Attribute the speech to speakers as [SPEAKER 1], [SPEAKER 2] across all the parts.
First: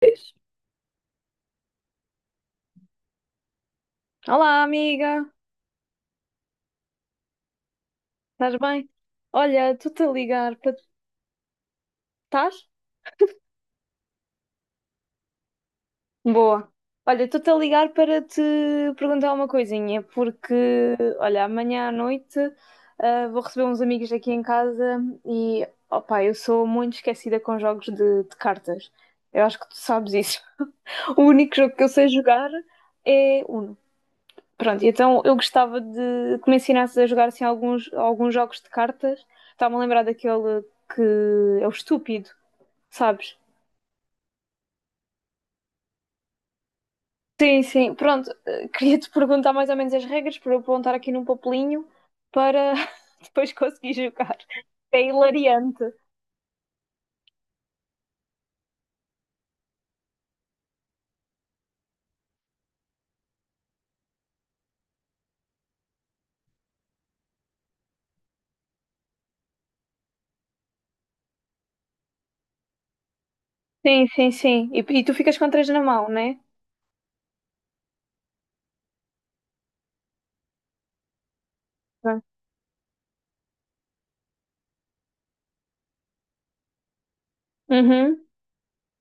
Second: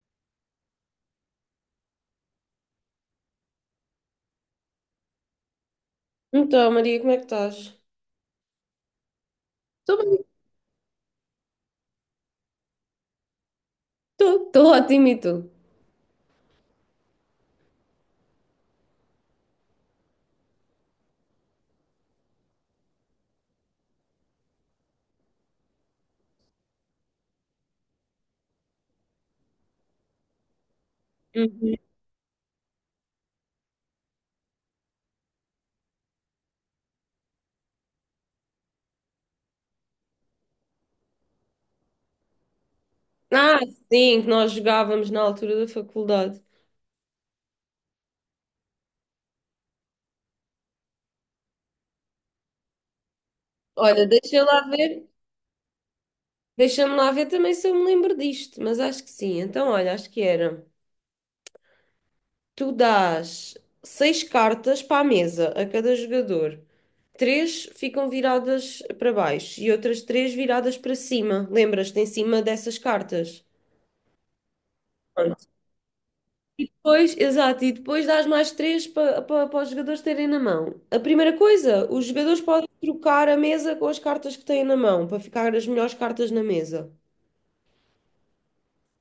[SPEAKER 1] Pois. Olá, amiga,
[SPEAKER 2] Então, Maria, como é que estás?
[SPEAKER 1] estás bem? Olha,
[SPEAKER 2] Estou
[SPEAKER 1] estou-te a
[SPEAKER 2] bem,
[SPEAKER 1] ligar para. Estás?
[SPEAKER 2] estou ótimo e tu?
[SPEAKER 1] Boa. Olha, estou-te a ligar para te perguntar uma coisinha, porque, olha, amanhã à noite vou receber uns amigos aqui em casa e, opá, eu sou muito esquecida com jogos de cartas. Eu acho que tu sabes isso. O único jogo
[SPEAKER 2] Uhum.
[SPEAKER 1] que eu sei jogar é Uno. Pronto, então eu gostava de que me ensinasses a jogar assim, alguns jogos de cartas. Estava-me a lembrar daquele que é o estúpido, sabes?
[SPEAKER 2] Ah, sim, que nós jogávamos na altura da faculdade.
[SPEAKER 1] Sim, sim. Pronto, queria-te perguntar mais ou menos as regras para eu apontar aqui num papelinho para depois conseguir
[SPEAKER 2] Olha,
[SPEAKER 1] jogar.
[SPEAKER 2] deixa lá
[SPEAKER 1] É
[SPEAKER 2] ver,
[SPEAKER 1] hilariante.
[SPEAKER 2] deixa-me lá ver também se eu me lembro disto, mas acho que sim. Então, olha, acho que era. Tu dás seis cartas para a mesa a cada jogador. Três ficam viradas para baixo e outras três viradas para cima. Lembras-te, em cima dessas cartas?
[SPEAKER 1] Sim, sim, sim. E tu ficas com três na mão, né?
[SPEAKER 2] Pois, exato, e depois dás mais três para os jogadores terem na mão. A primeira coisa, os
[SPEAKER 1] Pronto.
[SPEAKER 2] jogadores podem trocar a mesa com as cartas que têm na mão, para ficar as melhores cartas na mesa.
[SPEAKER 1] Uhum.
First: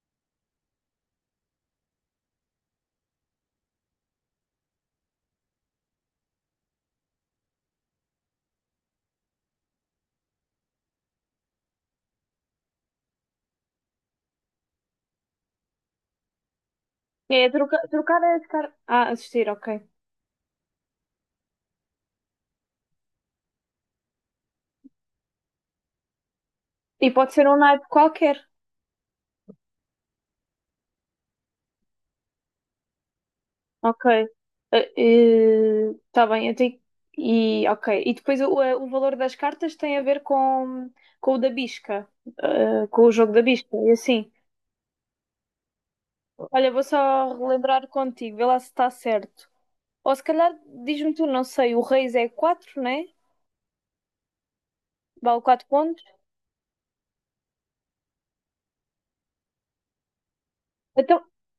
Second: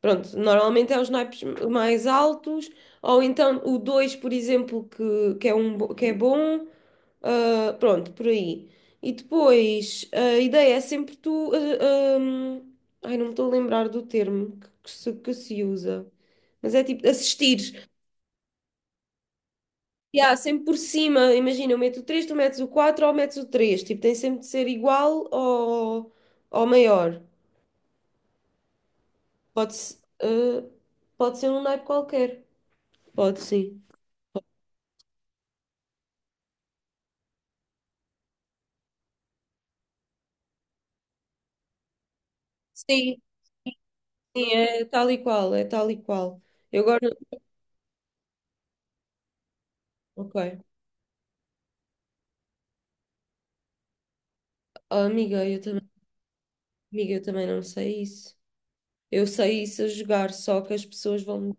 [SPEAKER 2] Pronto, normalmente é os naipes mais altos, ou então o 2 por exemplo, é um, que é bom. Pronto, por aí. E depois, a ideia é sempre tu. Ai, não me estou a lembrar do termo que se usa, mas é tipo assistir.
[SPEAKER 1] Trocar as cartas. Ah, assistir, ok.
[SPEAKER 2] Yeah, sempre por cima, imagina, eu meto o 3, tu metes o 4 ou metes o três. Tipo, tem sempre de ser igual ou
[SPEAKER 1] E
[SPEAKER 2] maior.
[SPEAKER 1] pode ser um naipe qualquer.
[SPEAKER 2] Pode, pode ser um naipe qualquer. Pode sim.
[SPEAKER 1] Ok. Está bem, eu tenho... E, ok. E depois o valor das cartas tem a ver com o da bisca, com o
[SPEAKER 2] Sim,
[SPEAKER 1] jogo da bisca, e assim.
[SPEAKER 2] é tal e qual, é tal e qual.
[SPEAKER 1] Olha, vou
[SPEAKER 2] Eu agora.
[SPEAKER 1] só relembrar contigo, vê lá se está certo. Ou se
[SPEAKER 2] Ok.
[SPEAKER 1] calhar, diz-me tu, não sei, o reis é quatro, né?
[SPEAKER 2] Oh,
[SPEAKER 1] Vale
[SPEAKER 2] amiga,
[SPEAKER 1] 4 pontos.
[SPEAKER 2] eu também não sei isso. Eu sei isso a jogar, só que as
[SPEAKER 1] Então,
[SPEAKER 2] pessoas vão.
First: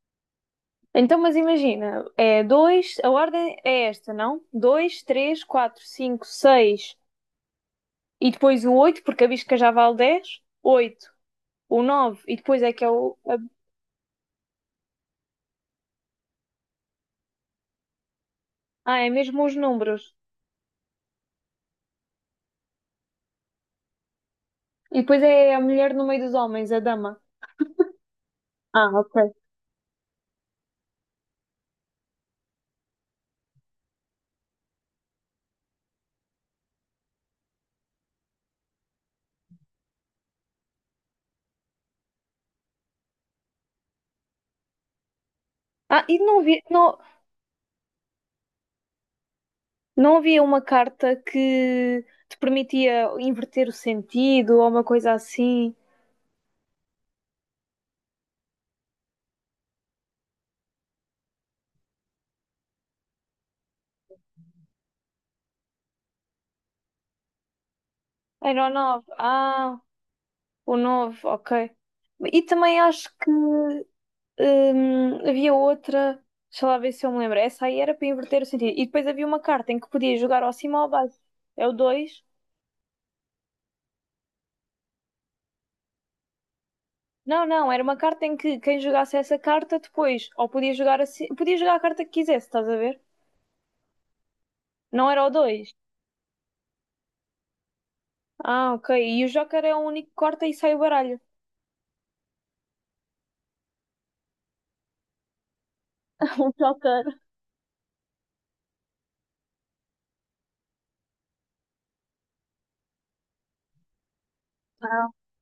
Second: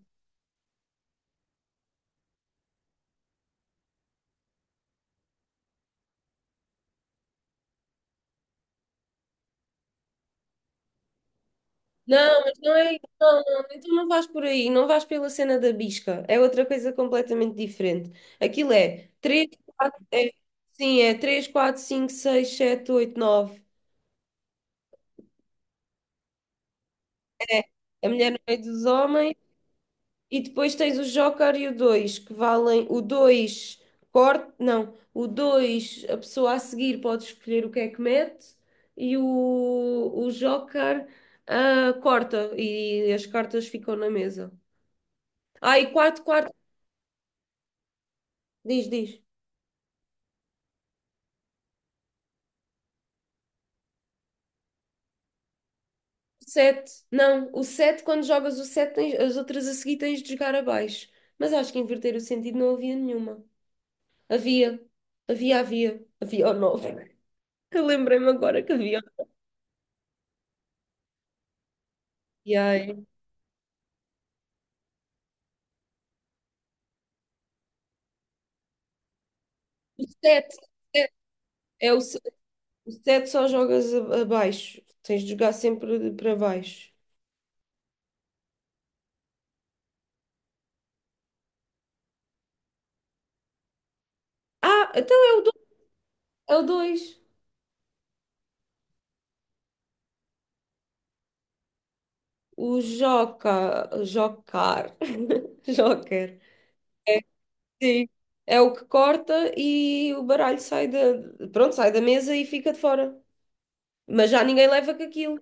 [SPEAKER 1] então, mas imagina, é 2. A ordem é esta, não? 2, 3, 4, 5, 6 e depois o 8 porque a bisca já vale 10. 8. O 9 e
[SPEAKER 2] Não, mas
[SPEAKER 1] depois é
[SPEAKER 2] não
[SPEAKER 1] que é
[SPEAKER 2] é. Não, não, então não vais por aí, não vais pela cena da bisca. É outra coisa completamente diferente. Aquilo
[SPEAKER 1] é
[SPEAKER 2] é
[SPEAKER 1] mesmo
[SPEAKER 2] 3,
[SPEAKER 1] os números.
[SPEAKER 2] 4. É, sim, é 3, 4, 5, 6, 7, 8, 9.
[SPEAKER 1] E depois é a mulher no meio dos homens, a dama.
[SPEAKER 2] A mulher no meio dos
[SPEAKER 1] Ah, ok.
[SPEAKER 2] homens. E depois tens o Joker e o 2 que valem. O 2 corte, não. O 2 a pessoa a seguir pode escolher o que é que mete. E o Joker corta. E as cartas ficam na mesa. Ah, e
[SPEAKER 1] Ah, e
[SPEAKER 2] 4,
[SPEAKER 1] não
[SPEAKER 2] 4.
[SPEAKER 1] havia, não,
[SPEAKER 2] Diz, diz.
[SPEAKER 1] não havia uma carta que te permitia inverter o sentido ou uma coisa assim?
[SPEAKER 2] Sete. Não, o sete, quando jogas o sete, as outras a seguir tens de jogar abaixo. Mas acho que inverter o sentido não havia nenhuma. Havia. Havia, havia. Havia o nove. Eu lembrei-me
[SPEAKER 1] Era
[SPEAKER 2] agora
[SPEAKER 1] o
[SPEAKER 2] que havia.
[SPEAKER 1] nove. Ah, o nove, ok. E
[SPEAKER 2] E
[SPEAKER 1] também
[SPEAKER 2] aí?
[SPEAKER 1] acho que havia outra. Deixa lá ver se eu me lembro. Essa aí era para inverter o sentido. E depois havia uma carta em que
[SPEAKER 2] O
[SPEAKER 1] podia jogar ao
[SPEAKER 2] sete
[SPEAKER 1] cima ou ao baixo. É o
[SPEAKER 2] é o, se-
[SPEAKER 1] dois.
[SPEAKER 2] o sete só jogas abaixo. Tens de jogar sempre para baixo.
[SPEAKER 1] Não, não, era uma carta em que quem jogasse essa carta depois, ou podia jogar assim, podia jogar a carta que quisesse, estás a ver?
[SPEAKER 2] Ah,
[SPEAKER 1] Não
[SPEAKER 2] então
[SPEAKER 1] era o dois.
[SPEAKER 2] é o dois.
[SPEAKER 1] Ah, ok. E o Joker é o único que corta e sai o baralho.
[SPEAKER 2] O Joca, Jocar. Joker.
[SPEAKER 1] O Joker.
[SPEAKER 2] Sim. É o que corta e o baralho sai da, pronto, sai da mesa e fica de fora. Mas já ninguém leva com aquilo.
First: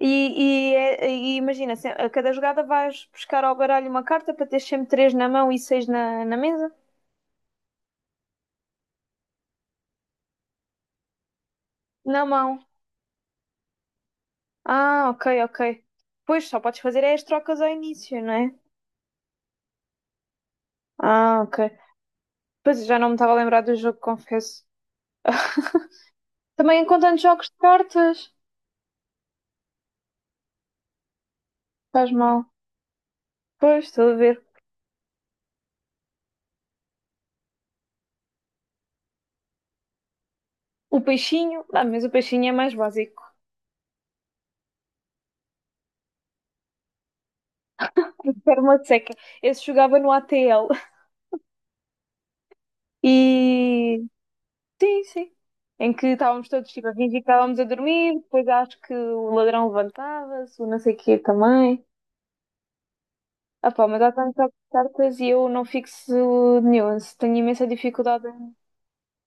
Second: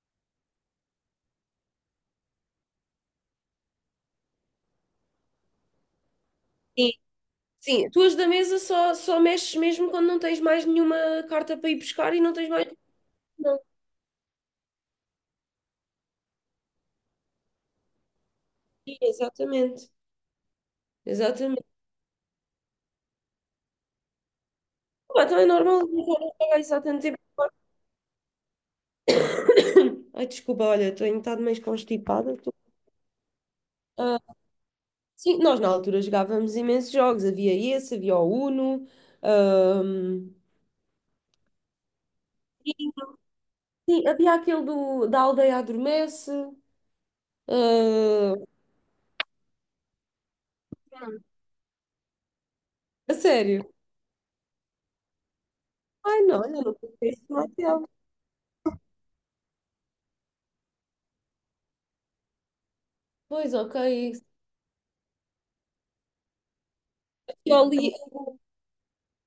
[SPEAKER 1] E imagina, a cada jogada vais buscar ao baralho uma carta para ter sempre três na mão e seis na mesa?
[SPEAKER 2] Sim. Sim, tu as da mesa só mexes mesmo quando não tens mais nenhuma carta para ir buscar e
[SPEAKER 1] Na
[SPEAKER 2] não tens
[SPEAKER 1] mão.
[SPEAKER 2] mais. Não.
[SPEAKER 1] Ah, ok, ok. Pois, só podes fazer é as trocas ao início, não é?
[SPEAKER 2] Sim, exatamente.
[SPEAKER 1] Ah, ok.
[SPEAKER 2] Exatamente.
[SPEAKER 1] Pois, já não me estava a lembrar do jogo, confesso.
[SPEAKER 2] Ah, então é normal eu já não jogar isso há
[SPEAKER 1] Também
[SPEAKER 2] tanto tempo.
[SPEAKER 1] encontrando jogos de cartas.
[SPEAKER 2] Ai, desculpa, olha, estou um bocado meio
[SPEAKER 1] Faz
[SPEAKER 2] constipada.
[SPEAKER 1] mal.
[SPEAKER 2] Tô-
[SPEAKER 1] Pois, estou a
[SPEAKER 2] Ah,
[SPEAKER 1] ver.
[SPEAKER 2] sim, nós na altura jogávamos imensos jogos. Havia esse, havia o Uno. Ah,
[SPEAKER 1] O peixinho, ah, mas o peixinho é mais básico.
[SPEAKER 2] sim, havia aquele do, da aldeia adormece. Ah,
[SPEAKER 1] Perma de seca. Esse jogava no ATL.
[SPEAKER 2] a sério?
[SPEAKER 1] E sim, sim. Em que
[SPEAKER 2] Ai, não,
[SPEAKER 1] estávamos
[SPEAKER 2] olha,
[SPEAKER 1] todos
[SPEAKER 2] não
[SPEAKER 1] tipo a fingir que
[SPEAKER 2] conheço
[SPEAKER 1] estávamos a
[SPEAKER 2] demasiado.
[SPEAKER 1] dormir, depois acho que o ladrão levantava-se, o não sei o quê também.
[SPEAKER 2] Pois,
[SPEAKER 1] Ah
[SPEAKER 2] ok.
[SPEAKER 1] pá, mas há tantas cartas e eu não fixo nuance, tenho
[SPEAKER 2] Havia
[SPEAKER 1] imensa
[SPEAKER 2] o li-
[SPEAKER 1] dificuldade.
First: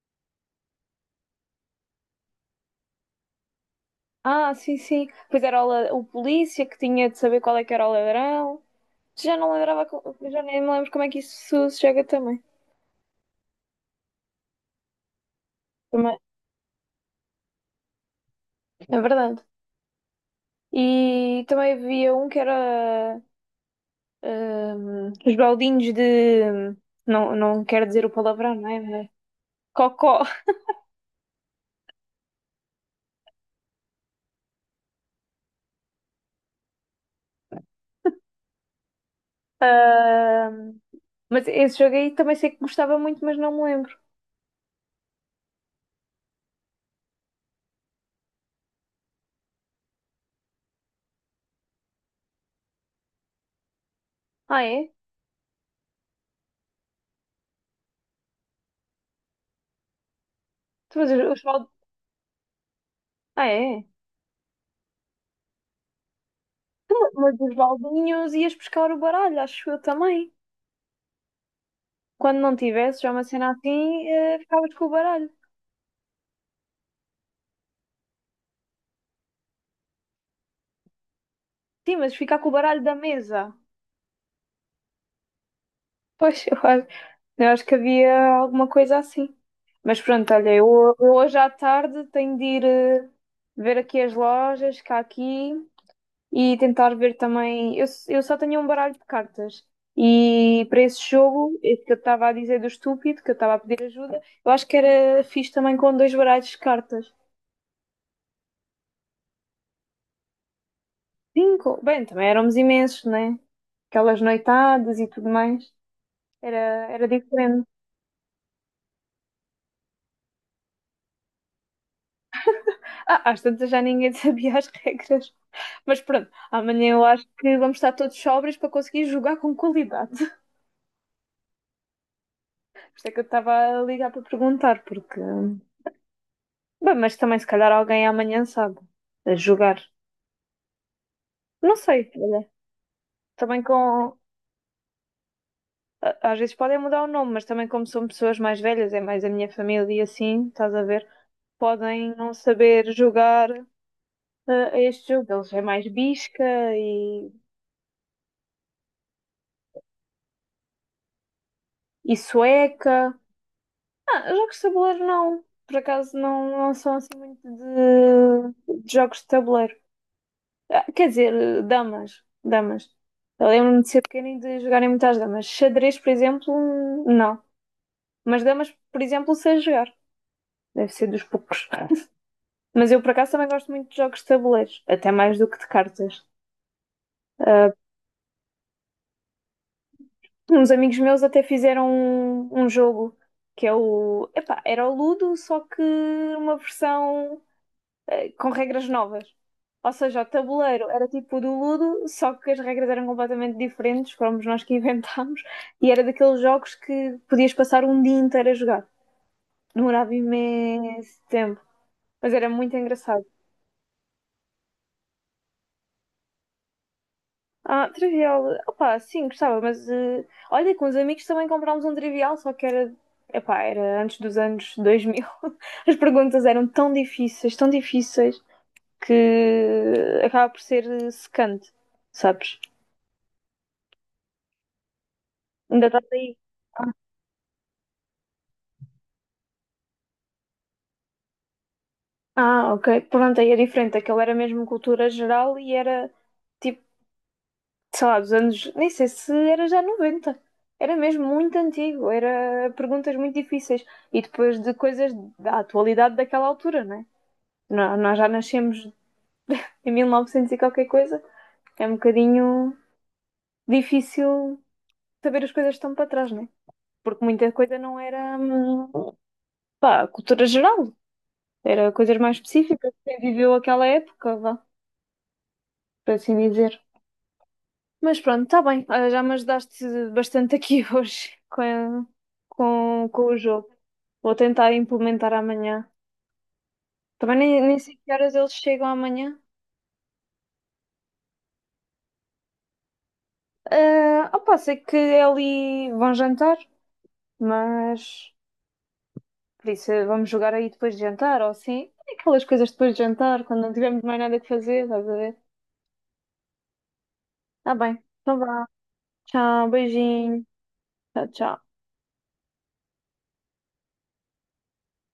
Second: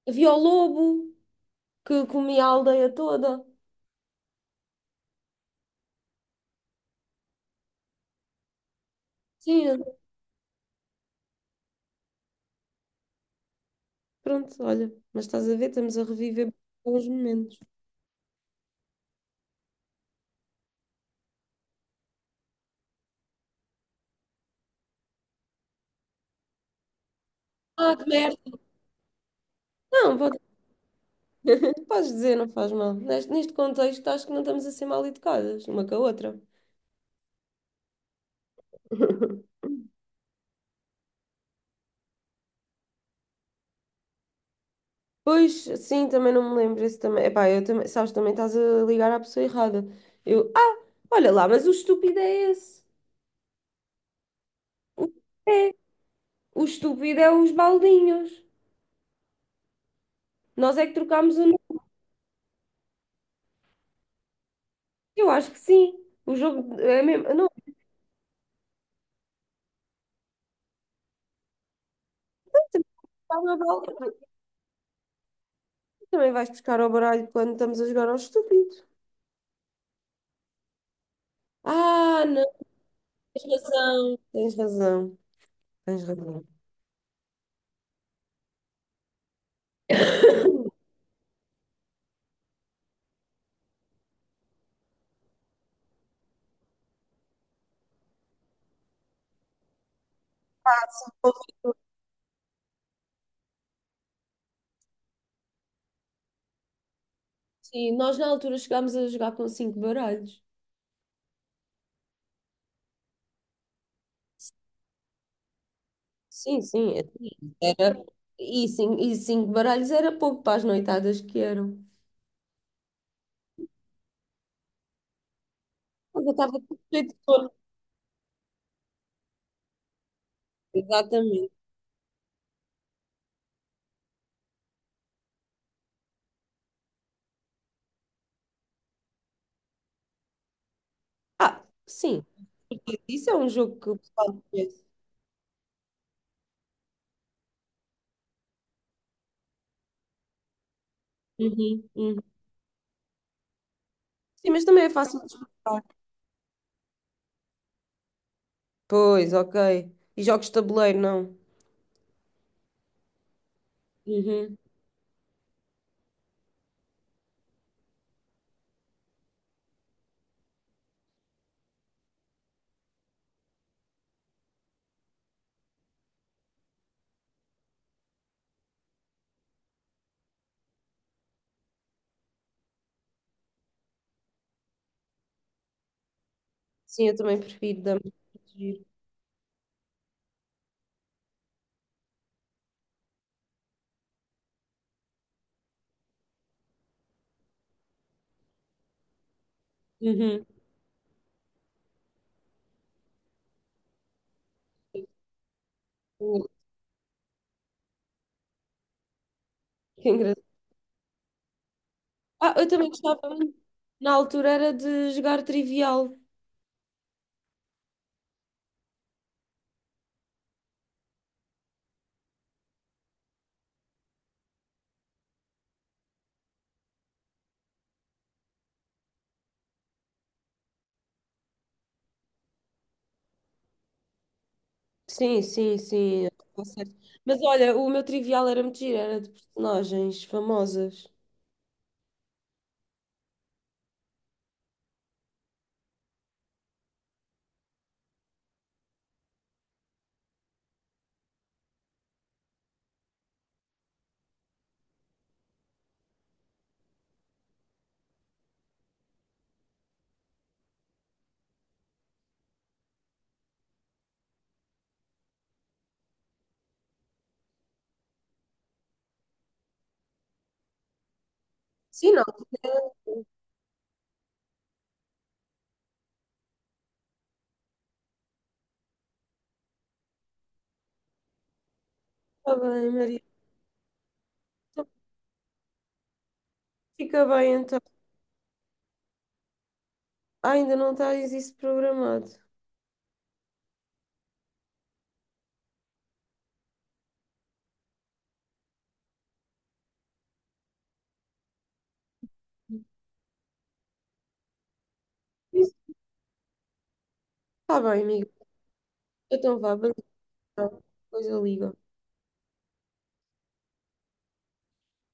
[SPEAKER 2] havia o lobo que comia a aldeia toda.
[SPEAKER 1] Ah, sim, sim. Pois era o polícia que tinha de saber qual é que era o ladrão. Já não
[SPEAKER 2] Sim,
[SPEAKER 1] lembrava, já nem me lembro como é que isso se joga também.
[SPEAKER 2] pronto, olha. Mas estás a ver, estamos a
[SPEAKER 1] Também,
[SPEAKER 2] reviver bons momentos.
[SPEAKER 1] é verdade. E também havia um que era os baldinhos de. Não, não quero
[SPEAKER 2] Ah,
[SPEAKER 1] dizer
[SPEAKER 2] que
[SPEAKER 1] o palavrão,
[SPEAKER 2] merda!
[SPEAKER 1] não é? Mas-
[SPEAKER 2] Não,
[SPEAKER 1] Cocó.
[SPEAKER 2] pode- podes dizer, não faz mal. Neste contexto, acho que não estamos a ser mal educadas, uma com a outra.
[SPEAKER 1] Ahm, mas esse jogo aí também sei que gostava muito, mas não me lembro.
[SPEAKER 2] Pois, sim, também não me lembro. Esse também. Epá, eu também, sabes, também estás a ligar à pessoa errada. Eu, ah, olha lá, mas o estúpido é esse.
[SPEAKER 1] Ah, é?
[SPEAKER 2] O- É, o estúpido é os baldinhos. Nós é que
[SPEAKER 1] Tu, mas
[SPEAKER 2] trocámos
[SPEAKER 1] os
[SPEAKER 2] o nome.
[SPEAKER 1] ah, é?
[SPEAKER 2] Eu acho que sim. O jogo é mesmo.
[SPEAKER 1] Mas
[SPEAKER 2] Não,
[SPEAKER 1] os baldinhos ias buscar o baralho, acho eu também. Quando não
[SPEAKER 2] também
[SPEAKER 1] tivesse já uma
[SPEAKER 2] vai
[SPEAKER 1] cena
[SPEAKER 2] ao
[SPEAKER 1] assim,
[SPEAKER 2] balde-
[SPEAKER 1] ficavas com o baralho.
[SPEAKER 2] também vais buscar ao baralho quando estamos a jogar ao estúpido.
[SPEAKER 1] Sim, mas
[SPEAKER 2] Ah,
[SPEAKER 1] ficar
[SPEAKER 2] não,
[SPEAKER 1] com o baralho da
[SPEAKER 2] tens
[SPEAKER 1] mesa.
[SPEAKER 2] razão. Tens razão. Tens
[SPEAKER 1] Pois,
[SPEAKER 2] razão.
[SPEAKER 1] eu acho que havia alguma coisa assim. Mas pronto, olha, eu hoje à tarde tenho de ir ver aqui as lojas cá aqui e tentar ver também. Eu só tenho um baralho de cartas. E para esse jogo, esse que eu estava a dizer do estúpido, que eu estava a pedir ajuda, eu acho que era fixe também com dois baralhos de cartas.
[SPEAKER 2] Sim, nós na altura chegámos a jogar com 5 baralhos.
[SPEAKER 1] Cinco? Bem, também éramos imensos, né? Aquelas noitadas e tudo mais. Era,
[SPEAKER 2] Sim, sim.
[SPEAKER 1] era
[SPEAKER 2] Tipo,
[SPEAKER 1] diferente.
[SPEAKER 2] era... E, sim, e 5 baralhos era pouco para as noitadas que eram.
[SPEAKER 1] Ah, às tantas já ninguém sabia as regras. Mas pronto,
[SPEAKER 2] Eu estava com
[SPEAKER 1] amanhã eu
[SPEAKER 2] cheio de
[SPEAKER 1] acho
[SPEAKER 2] sono.
[SPEAKER 1] que vamos estar todos sóbrios para conseguir jogar com qualidade.
[SPEAKER 2] Exatamente.
[SPEAKER 1] Por isso é que eu estava a ligar para perguntar, porque. Bem, mas também se calhar alguém amanhã sabe a jogar.
[SPEAKER 2] Ah,
[SPEAKER 1] Não sei,
[SPEAKER 2] sim.
[SPEAKER 1] olha.
[SPEAKER 2] Isso é um
[SPEAKER 1] Também
[SPEAKER 2] jogo que o
[SPEAKER 1] com.
[SPEAKER 2] pessoal conhece.
[SPEAKER 1] Às vezes podem mudar o nome, mas também como são pessoas mais velhas, é mais a minha família e assim, estás a ver?
[SPEAKER 2] Uhum,
[SPEAKER 1] Podem
[SPEAKER 2] uhum.
[SPEAKER 1] não saber jogar
[SPEAKER 2] Sim, mas
[SPEAKER 1] a
[SPEAKER 2] também é
[SPEAKER 1] este
[SPEAKER 2] fácil de
[SPEAKER 1] jogo. Eles é
[SPEAKER 2] explicar.
[SPEAKER 1] mais bisca e,
[SPEAKER 2] Pois, ok. E jogos de tabuleiro, não?
[SPEAKER 1] e sueca. Ah, jogos
[SPEAKER 2] Uhum.
[SPEAKER 1] de tabuleiro não. Por acaso não, não são assim muito de jogos de tabuleiro. Ah, quer dizer, damas. Damas. Eu lembro-me de ser pequena e de jogarem muitas damas. Xadrez, por exemplo, não. Mas damas, por exemplo, sei jogar. Deve ser dos poucos. Mas eu, por acaso, também gosto muito de jogos de tabuleiros. Até mais do que de cartas.
[SPEAKER 2] Sim, eu também
[SPEAKER 1] Ah,
[SPEAKER 2] prefiro dama. Giro.
[SPEAKER 1] uns amigos meus até fizeram um jogo que é o. Epá, era o Ludo, só que uma versão. Com regras novas. Ou seja, o
[SPEAKER 2] Uhum.
[SPEAKER 1] tabuleiro era tipo o do Ludo, só que as regras eram completamente diferentes, fomos nós que inventámos, e era daqueles jogos que podias passar um dia inteiro a jogar.
[SPEAKER 2] Que
[SPEAKER 1] Demorava
[SPEAKER 2] engraçado.
[SPEAKER 1] imenso tempo, mas era
[SPEAKER 2] Ah, eu
[SPEAKER 1] muito
[SPEAKER 2] também
[SPEAKER 1] engraçado.
[SPEAKER 2] gostava muito. Na altura era de jogar trivial.
[SPEAKER 1] Ah, trivial. Opá, sim, gostava, mas olha, com os amigos também comprámos um trivial, só que era, epá, era antes dos anos 2000. As perguntas eram tão difíceis, que acaba por ser secante, sabes?
[SPEAKER 2] Sim, sim,
[SPEAKER 1] Ainda estás
[SPEAKER 2] sim. Eu
[SPEAKER 1] aí.
[SPEAKER 2] tô certa. Mas olha, o meu trivial era muito giro, era de personagens famosas.
[SPEAKER 1] Ah, ok. Pronto, aí é diferente. Aquilo era mesmo cultura geral e era tipo, sei lá, dos anos. Nem sei se era já noventa. Era mesmo muito antigo. Era perguntas muito difíceis. E depois de coisas da atualidade daquela altura, né? Nós já nascemos em 1900 e qualquer coisa. É um bocadinho difícil saber as coisas que estão para trás, né? Porque muita coisa não era, pá, cultura geral. Era
[SPEAKER 2] Sim,
[SPEAKER 1] coisas
[SPEAKER 2] não.
[SPEAKER 1] mais específicas. Quem viveu aquela época, vá. Por assim dizer. Mas pronto, está bem. Olha, já me ajudaste bastante aqui hoje
[SPEAKER 2] Está bem,
[SPEAKER 1] com
[SPEAKER 2] Maria.
[SPEAKER 1] o jogo. Vou tentar
[SPEAKER 2] Então,
[SPEAKER 1] implementar amanhã.
[SPEAKER 2] fica
[SPEAKER 1] Também
[SPEAKER 2] bem,
[SPEAKER 1] nem
[SPEAKER 2] então.
[SPEAKER 1] sei que horas eles chegam amanhã.
[SPEAKER 2] Ah, ainda não tens isso programado.
[SPEAKER 1] Ah, opa, sei que é ali vão jantar, mas por isso vamos jogar aí depois de jantar, ou assim. Aquelas coisas depois de jantar, quando não tivermos mais nada que fazer, estás a ver?
[SPEAKER 2] Isso
[SPEAKER 1] Tá
[SPEAKER 2] está
[SPEAKER 1] bem.
[SPEAKER 2] bem, amigo.
[SPEAKER 1] Então vá.
[SPEAKER 2] Então
[SPEAKER 1] Tchau,
[SPEAKER 2] vá, beleza.
[SPEAKER 1] beijinho.
[SPEAKER 2] Depois
[SPEAKER 1] Tchau,
[SPEAKER 2] eu
[SPEAKER 1] tchau.
[SPEAKER 2] ligo.